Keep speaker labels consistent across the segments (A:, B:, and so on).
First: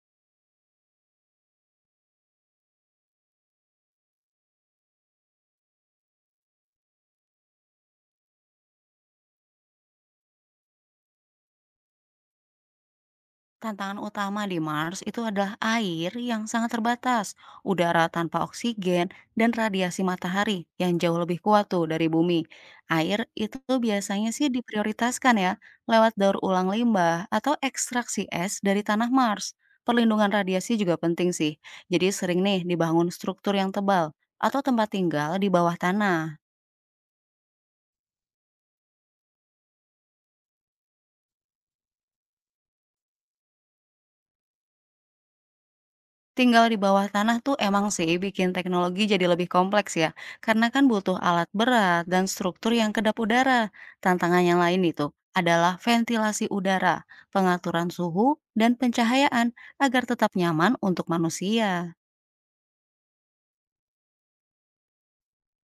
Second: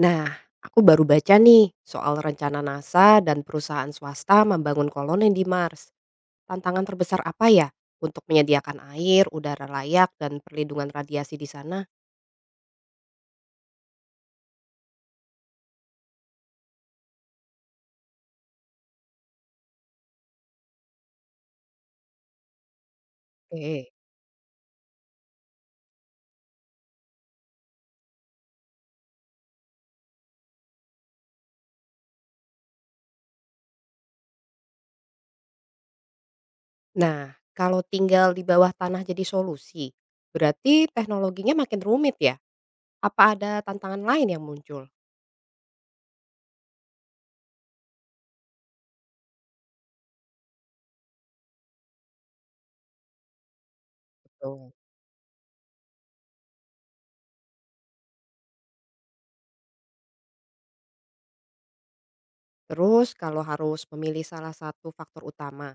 A: Nah, aku baru baca nih soal rencana NASA dan perusahaan swasta membangun koloni di Mars. Tantangan terbesar apa ya untuk menyediakan air, udara layak, dan perlindungan radiasi di sana?
B: Tantangan utama di Mars itu adalah air yang sangat terbatas, udara tanpa oksigen, dan radiasi matahari yang jauh lebih kuat tuh dari bumi. Air itu
A: Oke.
B: biasanya sih diprioritaskan ya, lewat daur ulang limbah atau ekstraksi es dari tanah Mars. Perlindungan radiasi juga penting sih, jadi sering nih dibangun struktur yang tebal atau tempat tinggal di bawah tanah.
A: Nah, kalau tinggal di bawah tanah jadi solusi, berarti teknologinya makin rumit ya? Apa ada tantangan lain yang muncul?
B: Tinggal di bawah tanah tuh emang sih bikin teknologi jadi lebih kompleks ya, karena kan butuh alat berat dan struktur yang kedap udara. Tantangan yang
A: Betul.
B: lain itu adalah ventilasi udara, pengaturan suhu, dan pencahayaan agar tetap nyaman untuk manusia.
A: Terus kalau harus memilih salah satu faktor utama,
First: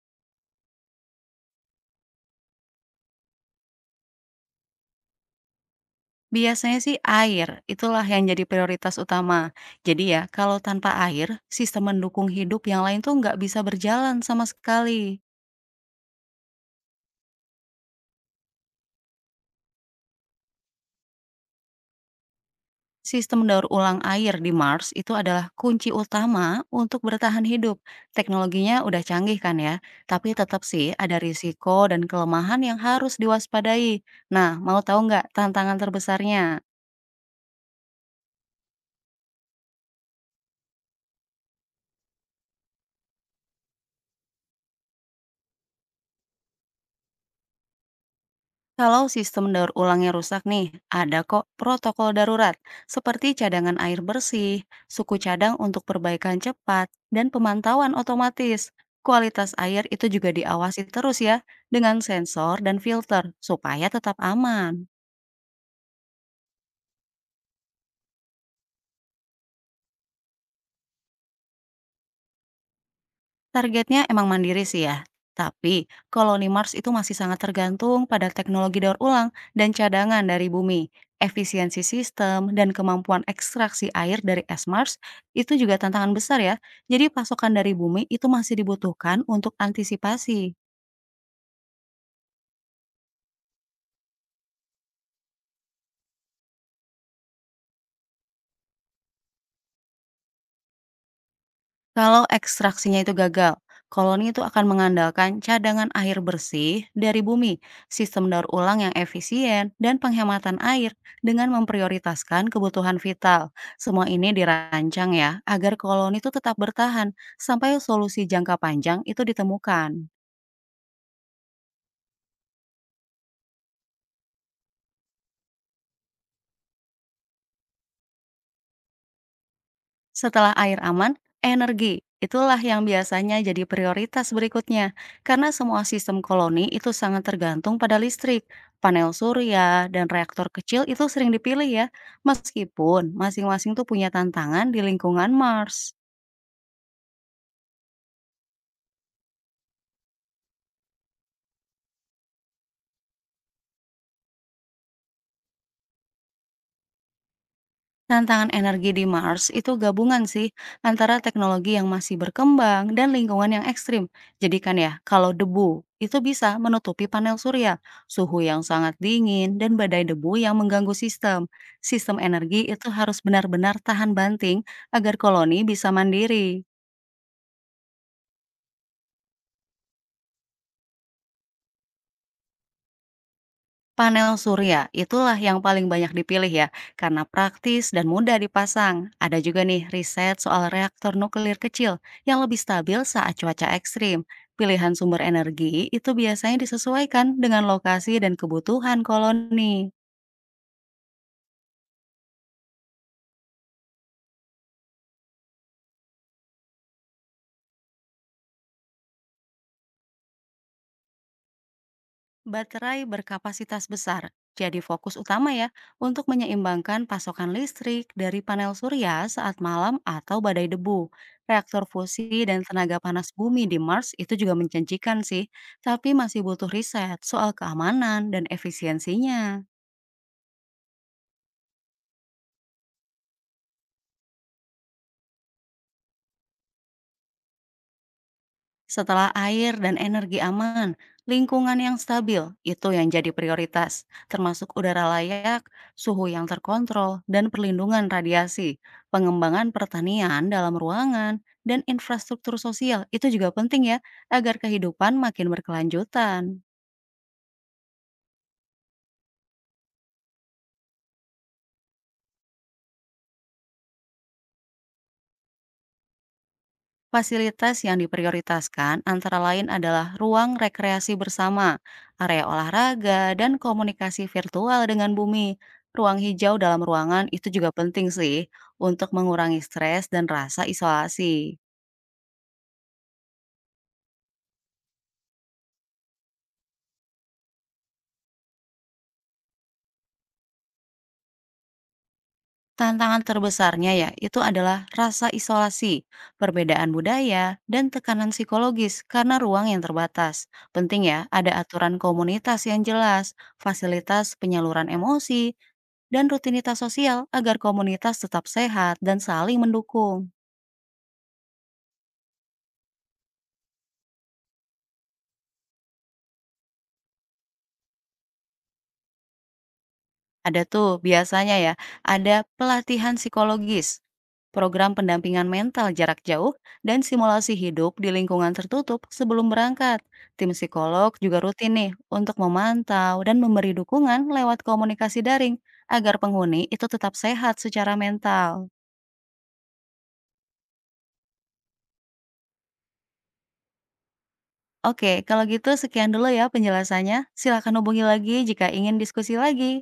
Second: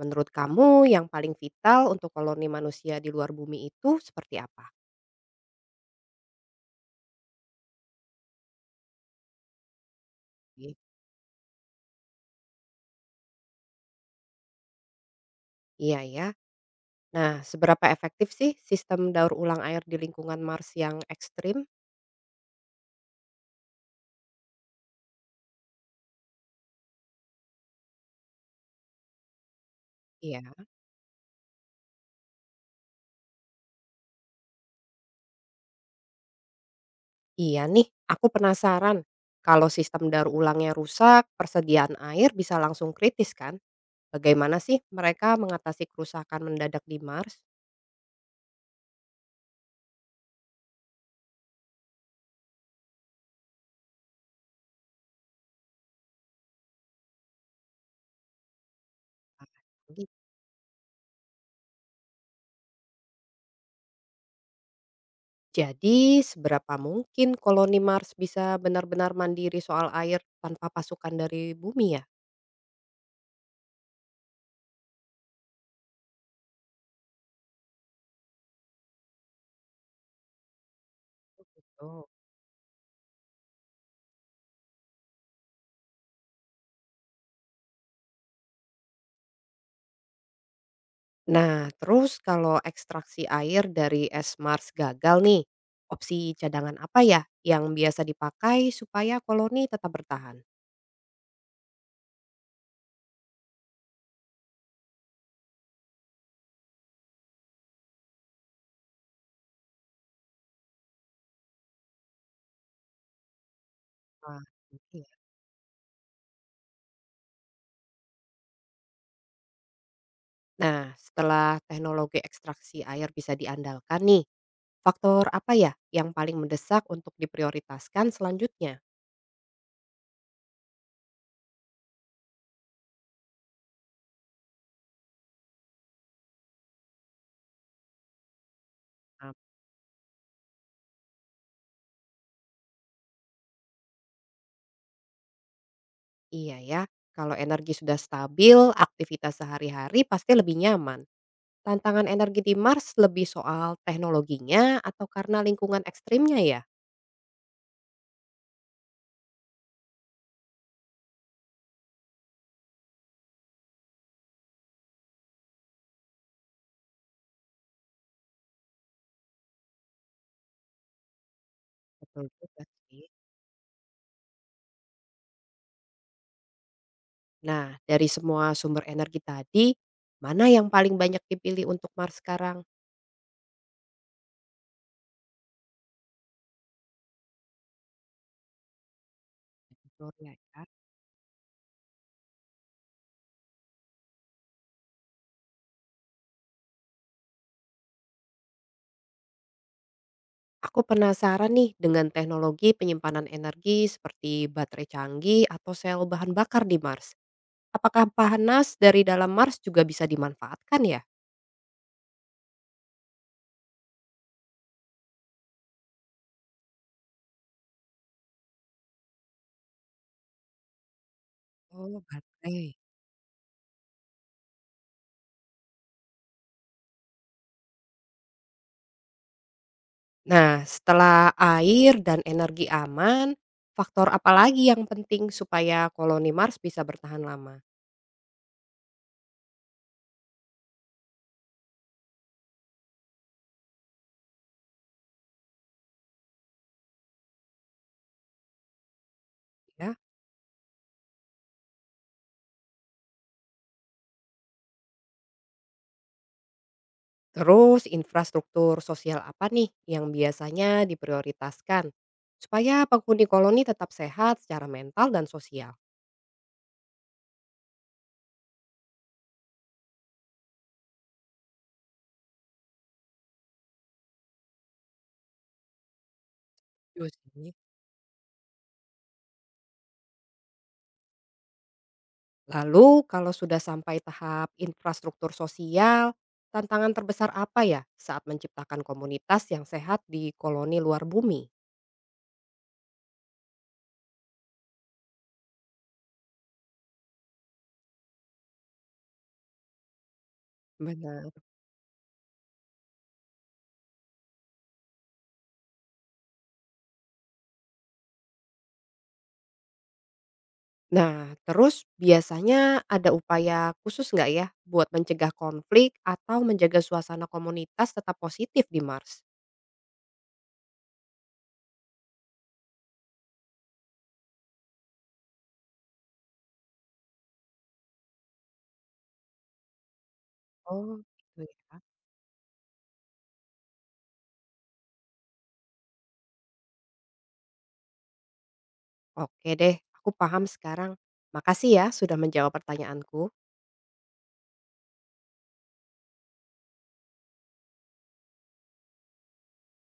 A: menurut kamu yang paling vital untuk koloni manusia di luar bumi itu seperti apa?
B: Biasanya sih air, itulah yang jadi prioritas utama. Jadi ya, kalau tanpa air, sistem mendukung hidup yang lain tuh nggak bisa berjalan sama sekali.
A: Iya ya. Nah, seberapa efektif sih sistem daur ulang air di lingkungan Mars yang ekstrim?
B: Sistem daur ulang air di Mars itu adalah kunci utama untuk bertahan hidup. Teknologinya udah canggih kan ya, tapi
A: Iya,
B: tetap sih ada risiko dan kelemahan yang harus diwaspadai. Nah, mau tahu nggak tantangan terbesarnya?
A: iya nih. Aku penasaran. Kalau sistem daur ulangnya rusak, persediaan air bisa langsung kritis kan? Bagaimana sih mereka mengatasi kerusakan mendadak di Mars?
B: Kalau sistem daur ulangnya rusak nih, ada kok protokol darurat seperti cadangan air bersih, suku cadang untuk perbaikan cepat, dan pemantauan otomatis.
A: Ah,
B: Kualitas air itu
A: Jadi
B: juga diawasi terus ya dengan sensor dan filter supaya tetap aman.
A: jadi seberapa mungkin koloni Mars bisa benar-benar mandiri soal air tanpa pasukan dari bumi ya?
B: Targetnya emang mandiri sih ya, tapi koloni Mars itu masih sangat tergantung pada teknologi daur ulang dan cadangan dari bumi. Efisiensi
A: Oh.
B: sistem dan kemampuan ekstraksi air dari es Mars itu juga tantangan besar ya. Jadi pasokan dari bumi itu masih dibutuhkan untuk antisipasi.
A: Nah, terus kalau ekstraksi air dari es Mars gagal nih, opsi cadangan apa ya yang biasa dipakai supaya koloni tetap bertahan?
B: Kalau ekstraksinya itu gagal, koloni itu akan mengandalkan cadangan air bersih dari bumi, sistem daur ulang yang efisien, dan penghematan air dengan memprioritaskan kebutuhan vital. Semua ini
A: Wah, gitu ya.
B: dirancang ya, agar koloni itu tetap bertahan sampai solusi jangka panjang itu ditemukan.
A: Nah, setelah teknologi ekstraksi air bisa diandalkan nih, faktor apa ya yang paling mendesak untuk diprioritaskan selanjutnya?
B: Setelah air aman, energi. Itulah yang biasanya jadi prioritas berikutnya, karena semua sistem koloni itu sangat tergantung pada listrik, panel
A: Paham.
B: surya, dan reaktor kecil itu sering dipilih ya, meskipun masing-masing tuh punya tantangan di lingkungan Mars.
A: Iya ya, kalau energi sudah stabil, aktivitas sehari-hari pasti lebih nyaman. Tantangan energi di Mars lebih soal teknologinya atau karena lingkungan ekstrimnya ya?
B: Tantangan energi di Mars itu gabungan sih antara teknologi yang masih berkembang dan lingkungan yang ekstrim. Jadikan ya, kalau debu itu bisa menutupi panel surya, suhu yang sangat dingin, dan badai debu yang mengganggu sistem. Sistem
A: Betul juga
B: energi itu
A: sih.
B: harus benar-benar tahan banting agar koloni bisa mandiri.
A: Nah, dari semua sumber energi tadi, mana yang paling banyak dipilih untuk Mars sekarang?
B: Panel surya itulah yang paling banyak dipilih ya, karena praktis dan mudah dipasang. Ada juga nih
A: Gloria
B: riset soal
A: ya.
B: reaktor nuklir kecil yang lebih stabil saat cuaca ekstrim. Pilihan sumber energi itu biasanya disesuaikan dengan lokasi dan kebutuhan koloni.
A: Aku penasaran nih dengan teknologi penyimpanan energi seperti baterai canggih atau sel bahan bakar di Mars. Apakah panas dari dalam Mars juga bisa dimanfaatkan ya?
B: Baterai berkapasitas besar jadi fokus utama ya untuk menyeimbangkan pasokan listrik dari panel surya saat malam atau badai debu. Reaktor
A: Oh,
B: fusi dan
A: baterai.
B: tenaga panas bumi di Mars itu juga menjanjikan sih, tapi masih butuh riset soal keamanan dan efisiensinya.
A: Nah, setelah air dan energi aman, faktor apa lagi yang penting supaya koloni Mars bisa bertahan lama?
B: Setelah air dan energi aman, lingkungan yang stabil itu yang jadi prioritas, termasuk udara layak, suhu yang terkontrol, dan perlindungan radiasi. Pengembangan
A: Ya.
B: pertanian dalam ruangan dan infrastruktur sosial itu juga penting ya, agar kehidupan makin berkelanjutan.
A: Terus infrastruktur sosial apa nih yang biasanya diprioritaskan supaya penghuni koloni tetap sehat secara mental dan sosial?
B: Fasilitas yang diprioritaskan antara lain adalah ruang rekreasi bersama, area olahraga, dan komunikasi virtual dengan bumi. Ruang hijau dalam
A: Iya
B: ruangan itu
A: sih.
B: juga penting sih untuk mengurangi stres dan rasa isolasi.
A: Lalu kalau sudah sampai tahap infrastruktur sosial, tantangan terbesar apa ya saat menciptakan komunitas yang sehat di koloni luar bumi?
B: Tantangan terbesarnya ya itu adalah rasa isolasi, perbedaan budaya, dan tekanan psikologis karena ruang yang terbatas. Penting ya
A: Benar.
B: ada aturan komunitas yang jelas, fasilitas penyaluran emosi, dan rutinitas sosial agar komunitas tetap sehat dan saling mendukung.
A: Nah, terus biasanya ada upaya khusus nggak ya buat mencegah konflik atau menjaga suasana komunitas tetap positif di Mars?
B: Ada tuh biasanya ya, ada pelatihan psikologis, program pendampingan mental jarak jauh, dan simulasi hidup di lingkungan tertutup sebelum berangkat. Tim
A: Oh,
B: psikolog juga
A: gitu
B: rutin
A: ya.
B: nih untuk memantau dan memberi dukungan lewat komunikasi daring agar penghuni itu tetap sehat secara mental.
A: Oke deh, aku paham sekarang. Makasih ya sudah menjawab pertanyaanku.
B: Oke, kalau gitu sekian dulu ya penjelasannya. Silakan hubungi lagi jika ingin diskusi lagi.